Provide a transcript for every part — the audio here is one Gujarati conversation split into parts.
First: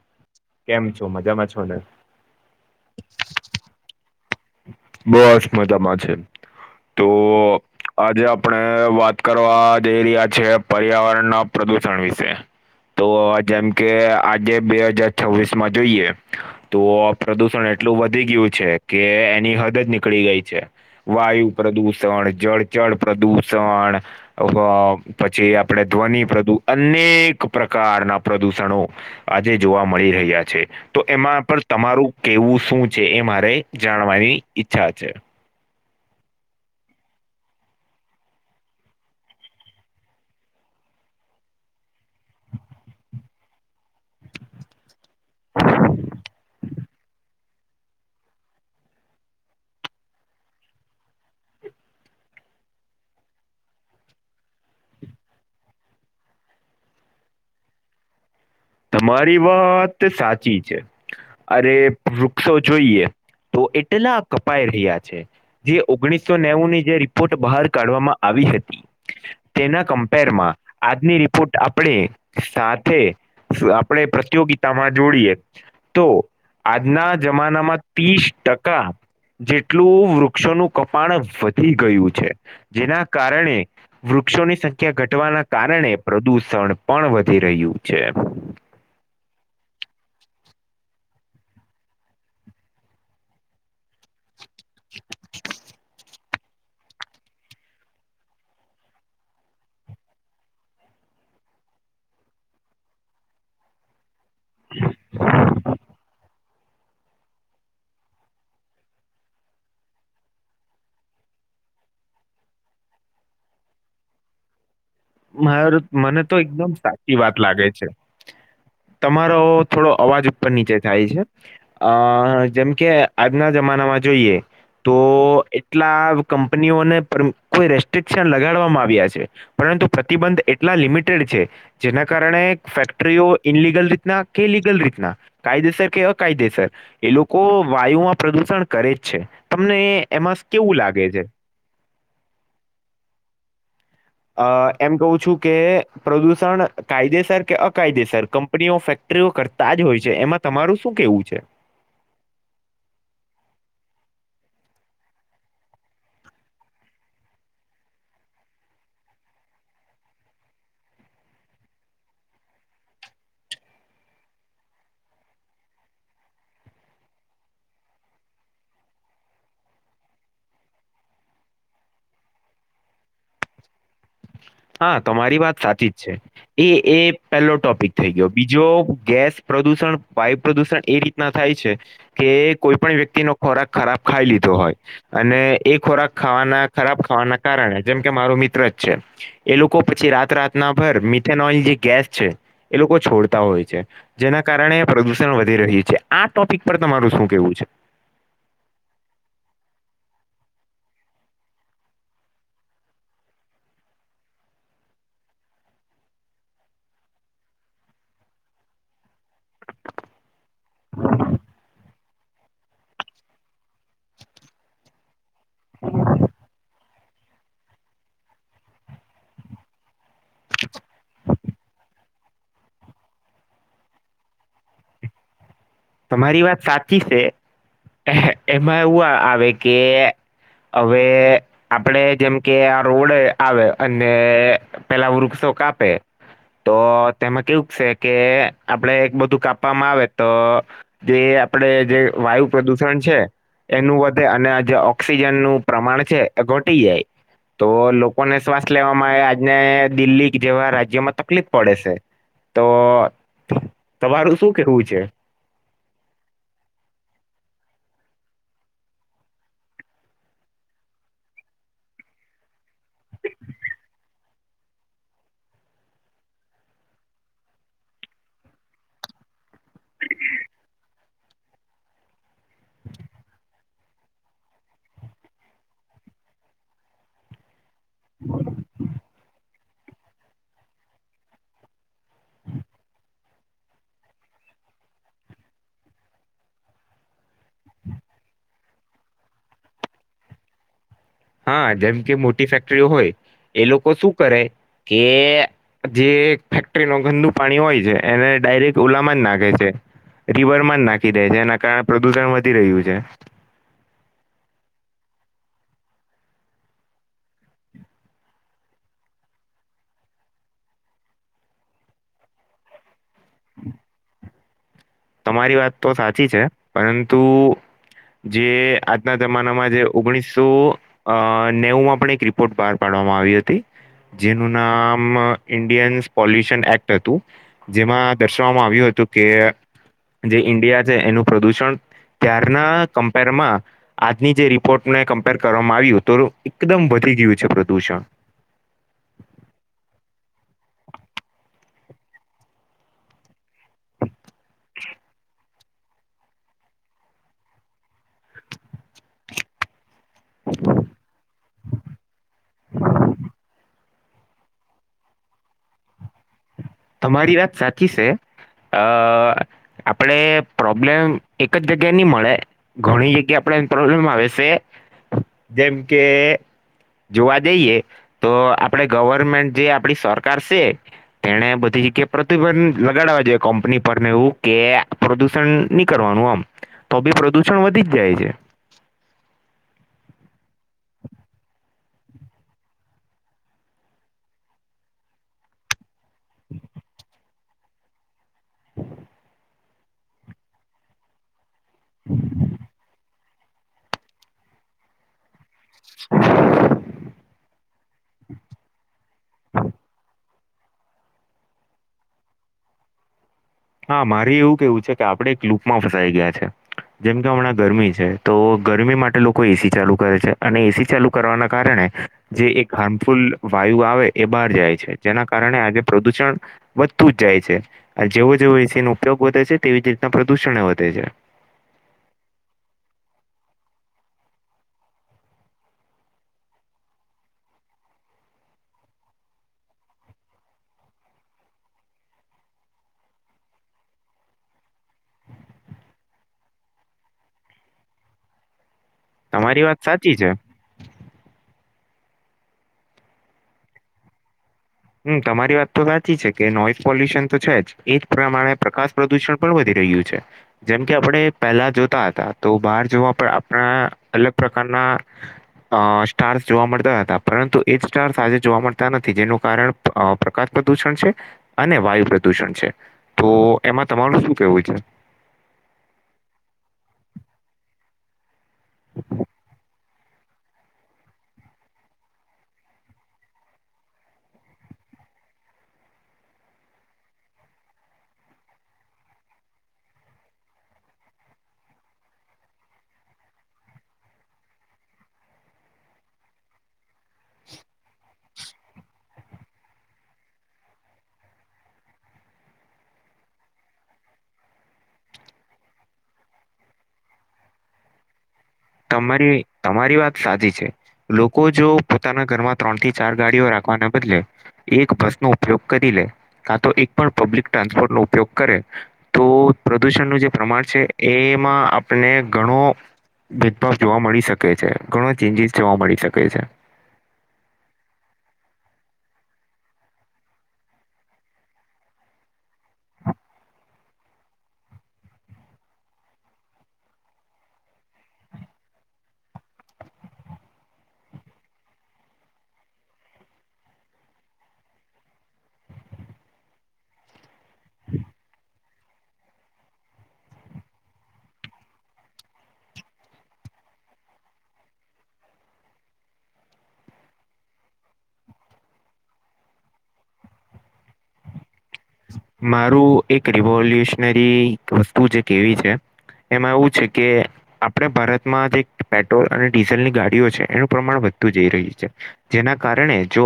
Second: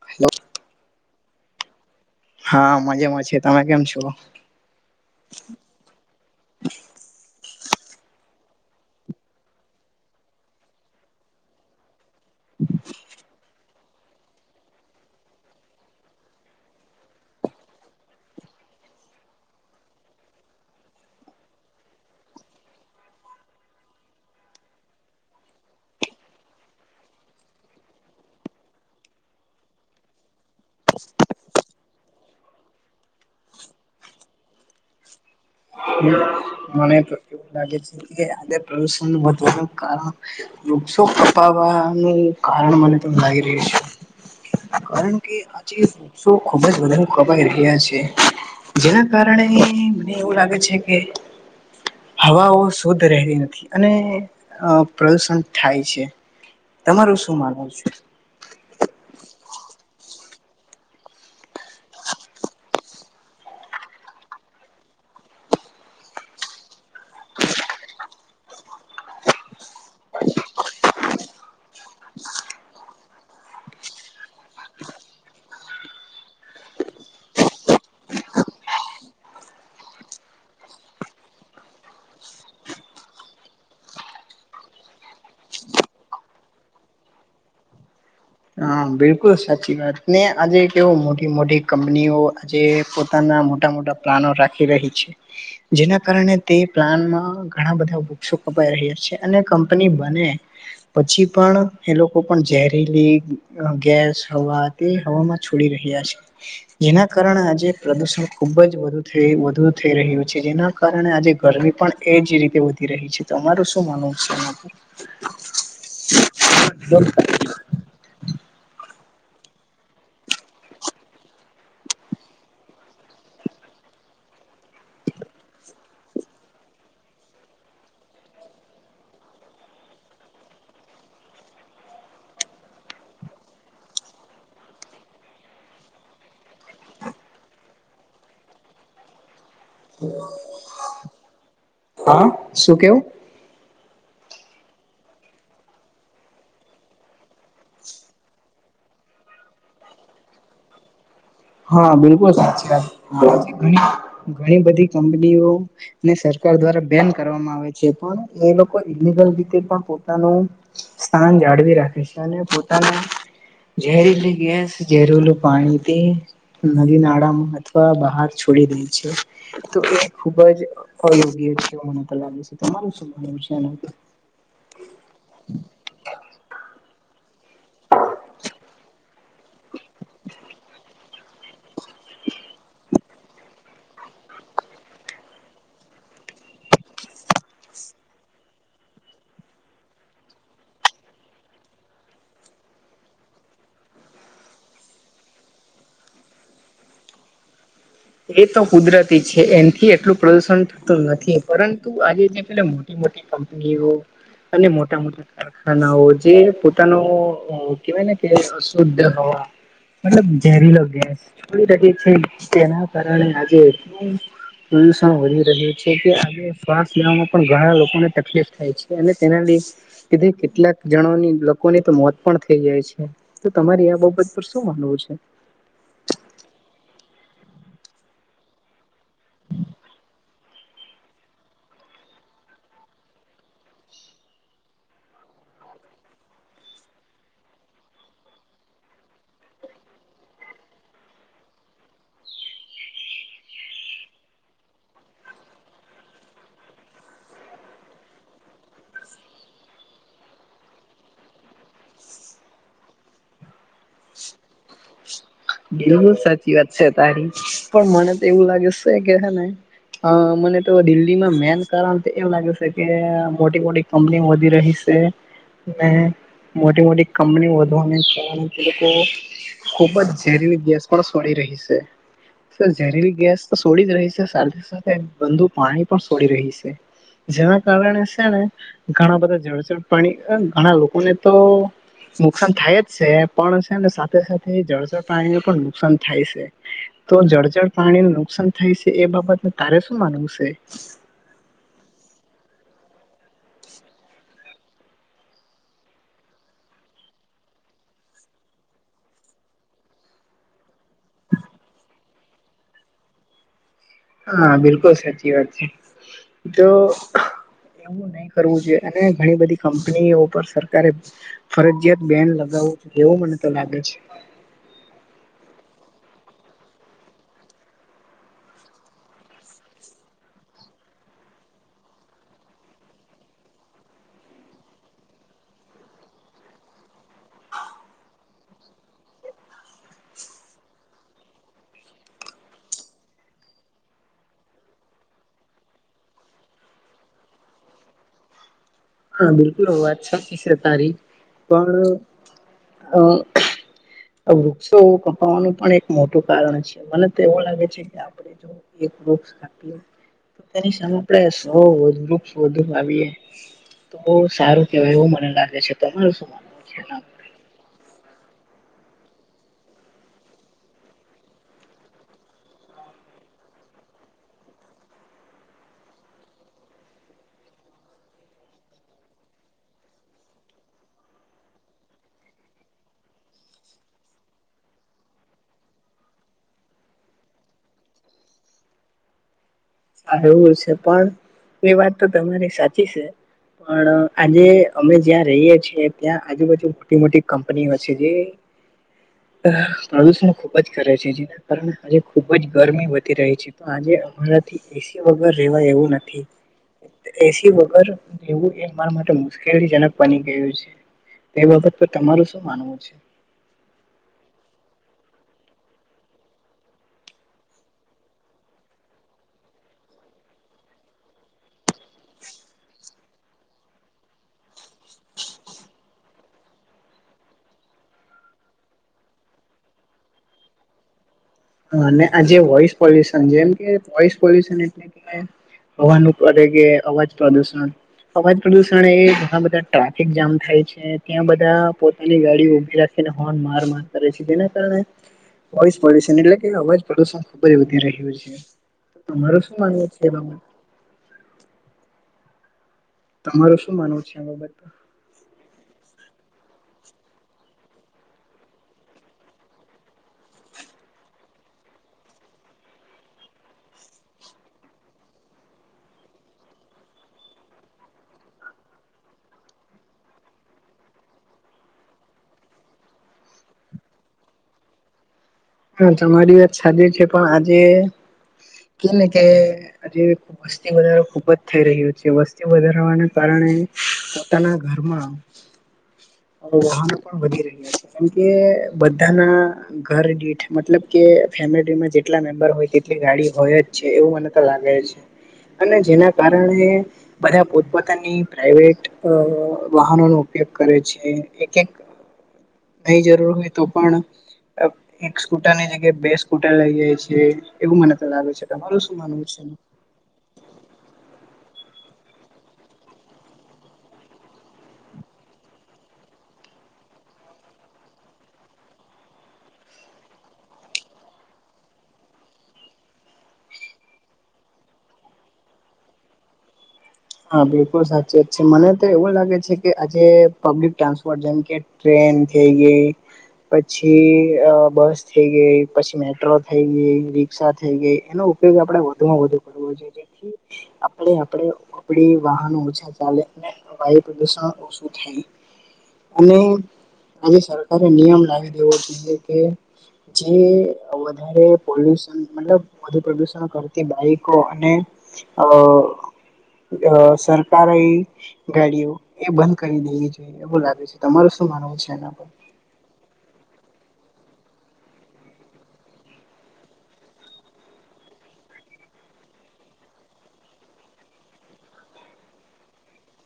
હલો કેમ છો મજામાં છો ને હા મજામાં છે તમે કેમ છો બહ અષ મજામાં છે તો આજે આપણે વાત કરવા જઈ રહ્યા છએ પર્યાવરણના પ્રદુષણ વિશે હા તો જેમ કે આજે બે હજાર છવ્વીસ માં જોઈએ તો પ્રદુષણ એટલું વધી ગયું છે કે એની હદ જ નીકળી ગઈ છે. વાયુ પ્રદુષણ જળચળ પ્રદુષણ પછી આપણે ધ્વનિ પ્રદુ અનેક પ્રકારના પ્રદૂષણો આજે જોવા મળી રહ્યા છે તો એમાં પર તમારું કેવું શું છે એ મારે જાણવાની ઈચ્છા છે. મને એવું લાગે છેુણ વધુ કાર વૃક્ષો કપાવાનું કારણ મને તો લાગી રહ્યું છે. કારણ કે આજે વૃત્સો ખુબ જ વધારે ખવાાઈ રહ્યા છે જેના કારણે મને એવું લાગે છે કે. હવાઓ શુદ્ધ રહેતી નથી અને પ્રદુષણ થાય છે તમારું શું માનવ છે. તમારી વાત સાચી છે. અરે વૃક્ષો જોઈએ તો એટલા કપાઈ રહ્યા છે જે ઓગણીસો નેવુંની જે રિપોર્ટ બહાર કાઢવામાં આવી હતી તેના કમ્પેરમાં આજની રિપોર્ટ આપણે સાથે. આપણેે પ્રતિયોગિતા માં જોડીએ તો આજના જમાનામાં ત્રીસ ટકા જેટલું વૃક્ષોનું કપાણ વધી ગયું છે જેના કારણે. વૃક્ષોની સંખ્યા ઘટવાના કારણે પ્રદૂષણ પણ વધી રહ્યું છે હા બિલકુલ સાચી વાત ને આજે કેવો મોટી મોટી કંપનીઓ આજે પોતાના મોટા મોટા રાખી રહી છે જેના કારણે તે પ્લાનમાં ઘણા બધા વુક્ષો કપાઈ રહ્યા છે અને કંપની બને પછી પણ એ લોકો પણ ઝેરીલી ગેસ હવા તે હવામાં છોડી રહ્યા છે જેના કારણે આજે પ્રદુષણ ખુબ જ વધુ થ વધુ થઈ રહ્યું છે જેના કારણે આજે ગરમી પણ એ જ રીતે વધી રહી છે તો અમારું શું માનવું છે એમાંથી મા, મને તો એકદમ સાચી વાત લાગે છે. તમારો થોડો અવાજ ઉપર-નીચે થાય છે. અ જેમ કે આજના જમાનામાં જોઈએ. તો એટલા કંપનીઓને કોઈ રેસ્ટ્રિકશન લગાડવામાં આવ્યા છે. પરંતુ પ્રતિબંધ એટલા લિમિટેડ છે. જેના કારણે ફેક્ટરીઓ ઇનલિગલ રીતના કે લીગલ રીતના કાયદેસર કે અકાયદેસર એ લોકો વાયુમાં પ્રદુષણ કરે જ છે. તમને એમાં કેવું લાગે છે? હા, શું કેવું? અ, એમ કહું છું કે પ્રદુષણ કાયદેસર કે અકાયદેસર? ધણીની ફેક્ટરીઓ કરતા જ હોય છે, એમાં તમારું શું કેવું છે? હા, બિલકુલ સાચી વાત. ઘણી બધી કંપનીઓ ને સરકાર દ્વારા બેન કરવામાં આવે છે, પણ એ લોકો ઈલિગલ રીતે પણ પોતાનું સ્થાન જાળી રાખે છે અને પોતાનું. ઝેરીલી ગેસ, ઝેરેલું પાણીથી નદી નાળામાં અથવા બહાર છોડી દે છે. તો એ ખુબ જ અયોગ્ય છે, મને તો લાગે છે. તમારું શું માનવું છે એનાથી? હા, તમારી વાત સાચી જ છે. એ, એ પહેલો ટોપિક થઈ ગયો. બીજો ગેસ પ્રદુષણ, વાયુ પ્રદુષણ એ રી થાય છે કે કોઈ પણ વ્યક્તિ નો ખોરાક ખરાબ ખાઈ લીધો હોય. અને એ ખોરાક ખાવાના ખરાબ ખાવાના કારણે, જેમ કે મારો મિત્ર છે. એ લોકો પછી રાત રાતના મિથેનોઇલ જે ગેસ છે. એ લોકો છોડતા હોય છે. જેના કારણે પ્રદુષણ વધી રહ્યું છે. આ ટોપિક પર તમારું શું કેવું છે? એ તો કુદરતી છે. એનથી એટલું પ્રદુષણ થતું નથી, પરંતુ આજે જે મોટી-મોટી કંપની અને મોટા-મોટા કારખાનાઓ, જે પોતાનો કેવાય ને કે, શુદ્ધ હવા મતલબ, જહેરીલો ગેસ. [unintelligible] કારણે આજે એટલું પ્રદુષણ વધી રહ્યું છે કે આજે ઘણા લોકોને તકલીફ થાય છે અને તેનાથી. કીધી કેટલાક જણની લોકોની તો મોત પણ થઈ જાય છે. તો તમારે આ બાબત પર શું માનવું છે? તમારી વાત સાચી છે. એમાં એવું આવે કે હવે આપડે, જેમ કે આ રોડ આવે, અને પેલા વૃક્ષો કાપે. તો તેમાં કેવું છે કે, આપડે એક બધું કાપવામાં આવે, તો જે આપડે જે વાયુ પ્રદુષણ છે. એનું વધે, અને જે ઓક્સિજન નું પ્રમાણ છે, એ ઘટી જાય. તો લોકોને શ્વાસ લેવામાં, આજને દિલ્હી જેવા રાજ્યોમાં, તકલીફ પડે છે. તો તમારું શું કેવું છે? બિલકુલ સાચી વાત છે તારી, પણ મને તો એવું લાગે છે કે હ ને હ, મને તો દિલ્હીમાં મેન કારણ તો એમ લાગે છે કે મોટી મોટી અમલી વધી રહી છે. મોટી મોટી કંપની વધવાની, કે લોકો ખુબ જ શરીરની ગ્યાસ પણ સોળી રહી છે. સર, ઝેરીલી ગેસ તો સોડી જ રહી છે, સાથે સાથે ગદુ પાણી પણ સોડી રહી છે. હ. [unintelligible] જેના કારણે છે ને, ઘણા બધા જળચર, પાણી, ઘણા લોકોને તો નુકસાન થાય જ છે, પણ છે ને, સાથે સાથે જળ જર પાણીને પણ નુકસાન થાય છે. તો જળચર જળ પાણીને નુકસાન થાય છે, એ બાબત તારે શું માનવું છે? હા જેમ કે મોટી ફેક્ટરીઓ હોય એ લોકો શું કરે કે જે ફેક્ટરી ન ગંદુ પાણી હોય છે એને ડાયરેક્ટ ઉલામાં જ નાખે છે. રિવરમાં જ નાખી દે છે એના કારણે પ્રદુષણ વધી રહ્યું છે. હા બિલકુલ સાચી વાત છે તો નહી કરવું જોઈએ અને ઘણી બધી કંપનીઓ પર સરકારે ફરજયાત બેન લગાવવું એવું મને તો લાગે છે. તમારી વાત તો સાચી છે પરંતુ જે આજના જમાનામાં જે ઓગણીસો અ નેવુંમાં પણ એક રિપોર્ટ બહાર પાડવામાં આવી હતી. જેનું નામ ઇન્ડિયન્સ પોલ્યુશન એક્ટ હતું. જેમાં દર્શાવવામાં આવ્યું હતું કે. જે ઈન્ડિયા છે, એનું પ્રદુષણ ત્યારના કમ્પેરમાં આજની જે રિપોર્ટને કમ્પેર કરવામાં આવ્યું તો એકદમ વધી ગયું છે પ્રદૂષણ હા બિલકુલ હ વાત સાચી છે, તારી પણ આ વૃક્ષો કપાવાનું પણ એક મોટું કારણ છે મને તો એવું લાગે છે કે આપ [inaudible] તો તેની સામે આપડે સૌ વૃક્ષ વધુ આવીએે. તો બહું સારું કેવાય એવું મને લાગે છે તમારું શું માનવું છે? પર? તમારી વાત સાચી છે અ આપડે પ્રોબ્લેમ એક જ જગ્યા ની મળે. ઘણી જગ્યા આપડ એ પ્રોબ્લેમ આવે છે, જેમ કે જોવા જઈએ તો આપડે ગવર્મેન્ટ જે આપડી સરકાર છે તેને કે પ્રદુષણ લગાડવા જોઈએ કંપની પરને એવું કે પ્રદુષણ નહી કરવાનું આમ તો બી પ્રદૂષણ વધી જ જાય છે. સારું છે, પણ એ વાત તો તમારી સાચી છે. પણ આજે અમે જ્યાં રહીએ છીએ ત્યાં આજુબાજુ મોટી મોટી કંપનીઓ છે જે પ્રદૂષણ ખૂબ જ કરે છે જેના કારણે આજે ખૂબ જ ગરમી વધી રહી છે પણ આજે અમારા એસી વગર રહેવા એવું નથી. એસી વગર રહેવું એ મારા માટે મુશ્કેલીજનક બની ગયું છે. એ બાબત તો તમારું શું માનવું છે? હા મારે એવું કેવું છે કે આપડે એક લુપમાં ફસાઈ ગયા છે. જેમ કે હમણાં ગરમી છે તો ગરમી માટે લોકો એસી ચાલુ કરે છે અને એસી ચાલુ કરવાના કારણે જે એક હાર્મફુલ વાયુ આવે એ બહાર જાય છે, જેના કારણે આજે પ્રદુષણ વધતું જ જાય છે જેવો જેવો વિશે એનો ઉપયોગ વધે છે તેવી જ રીતના પ્રદુષણ વધે છે. હ અને આજે વોઈસ પોલ્યુશન જેમ કે વોઇસ પોલ્યુશન એટલે કે હવાનું કરે કે અવાજ પ્રદુષણ અવાજ પ્રદુષણ એ ઘણા બધા ટ્રાફિક જામ થાય છે, ત્યાં બધા પોતાની ગાડીઓ ઉભી રાખે હોર્ન માર માર કરે છે જેના કારણે વોહીસ પોલ્યુશન એટલે અવાજ પ્રદુષણ ખુબ જ વધી રહ્યું છે તમારું શું તમારી વાત માનવું છે, સાચી બાબત? તમારું શું માનવું છે બાબત માં હમ તમારી વાત તો સાચી છે કે નોઈસ પોલ્યુશન તો છે જ એજ પ્રમાણે પ્રકાશ પ્રદુષણ પણ વધી રહ્યું છે. જેમ કે આપણે પહેલા જોતા હતા તો બહાર જોવા પર આપણા અલગ પ્રકારના અ સ્ટાર્સ જોવા મળતા હતા પરંતુ એ જ સ્ટાર્સ આજે જોવા મળતા નથી જેનું કારણ પ્રકાશ પ્રદુષણ છે અને વાયુ પ્રદૂષણ છે. તો એમાં તમારુ શું કેવું છે? હા તમારી વાત સાચ છે પણ આજે કે ને કે આજે વસ્તી વધારો ખુબ જ થઈ રહ્યો છે વસ્તી વધારવાના કારણે પોતાના ઘરમાં વાહનો પણ વધી રહ્યા છે. મ કે બધાના ઘર દીઠ મતલબ કે ફેમિલીમાં જેટલા મેમ્બર હોય ગાડી હોય જ છે એવું મને તો લાગે છે અને જેના કારણે બધા પોતપોતાની પ્રાાઈવેટ વાહનો નો ઉપયોગ કરે છે. એક એક નઈ જરૂર હોય તો પણ. એક સ્કૂટરની જગ્યાએ બે સ્કૂટર લઈ જાય છીએ એવું મને તો લાગે છે. તમારું શું માનવું તમારી છે? તમારી વાત સાચી છે લોકો જો પોતાના ઘરમાં ત્રણ થી ચાર ગાડીઓ રાખવાના બદલે એક બસ નો ઉપયોગ કરી લે કા તો એક પણ પબ્લિક ટ્રાન્સપોર્ટ નો ઉપયોગ કરે તો પ્રદુષણનું જે પ્રમાણ છે એમાં આપને ઘણો બિગ બોસ જોવા મળી શકે છે ઘણો ચેન્જીસ જોવા મળી શકે છે. હા બિલકુલ સાચીત છે મને તો એવું લાગે છે, કે આજે પબ્લિક ટ્રાન્સપોર્ટ જેમ કે ટ્રેન થઈ ગય પછી બસ થઈ ગઈ પછી મેટ્રો થઈ ગઈ હ થઈ ગઈ એનો ઉપયોગ આપણે વધુમાં વધુ કરવો જોઈએ જેથી આપણે આપણે આપ વાહનો ઓછા ચાલે વાયુ પ્રદુષણ ઓછું થાય. અને આજે સરકારે નિયમ લાવી દેવો જો કે જે વધારે પોલ્યુશન મતલબ વધુ પ્રદૂષણ કરતી બાઈકો અને અ અ સરકાર એ ગાડીઓ એ બંધ કરી દેવી જોઈએ એવું લાગે છે તમાર શું માનવું છે, એ મારું એક રિવોલ્યુશનરી વસ્તુ જે કેવી છે. એમાં એવું છે, કે આપણે ભારતમાં જે પેટ્રોલ અને ડીઝલ ની ગાડીઓ છે એનું પ્રમાણ વધતુ જઈ રહ્યું છે. જેના કારણે જો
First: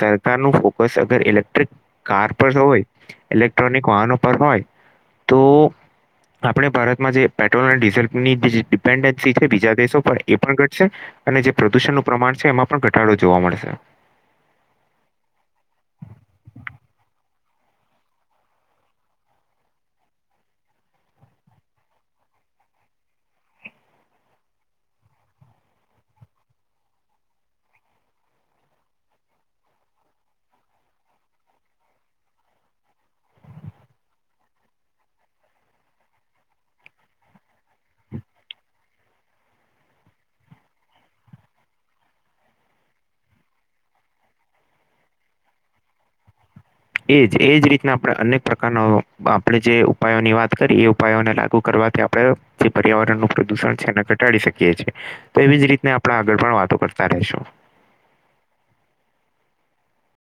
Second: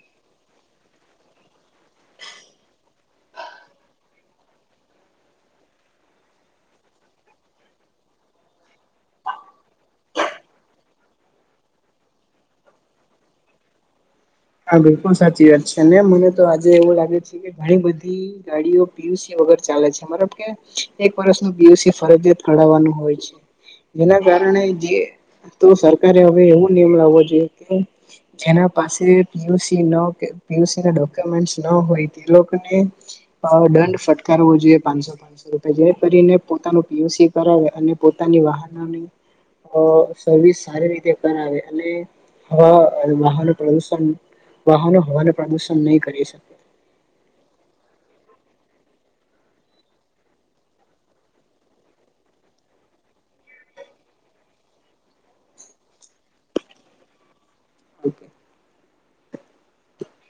સરકાર ન ફોકસ અગર ઇલેક્ટ્રિક કાર પર હોય ઇલેક્ટ્રોનિક વાહનો પર હોય તો આપણે ભારતમાં જે પેટ્રોલ અને ડીઝલની જે ડિપેન્ડન્સી છે, બીજા દેશો પર એ પણ ઘટશે અને જે પ્રદુષણનુંું પ્રમાણ છે, એમાં પણ ઘટાડો જોવા મળશે હા બિલકુલ સાચી વાત છે ને મને તો આજે એવું લાગે છે. ઘણી બધી ગાડીઓ પીયુસી વગર ચાલે છે, મારા એક વર્ષ ન બીયુસી ફરજિયાત કરઢાવવાનું હોય છે. જેના કારણે જે તો સરકારે હવે એવો નિયમ લાવવો જોઈએ કે જેના પાસે પીયુસી ન પીયુસી ના ડોક્યુમેન્ટ ન હોય તે લોકોને દંડ ફટકાર હોવો જોઈએ પાંચસો પા રપ જે કરીને પોતાનું પીયુસી કરાવે અને પોતાની વાહનોની સર્વિસ સારી રીતે કરાવે અને હવા અને વાહન પ્રદુષણ વાહનો હવાનું પ્રદુષણ નહી કરી શ એ જ એ જ રીતના આપણે અનેક પ્રકારનો આપણે જે ઉપાયોની વાત કરીએ એ ઉપાયોને લાગુ કરવાથી આપણે જે પર્યાવરણનુંું પ્રદુષણ છેને ઘટાડી શકી છીએ. તો એવી જ રીત આપણે આગળ પણ વાતો કરતા રશું ઓકે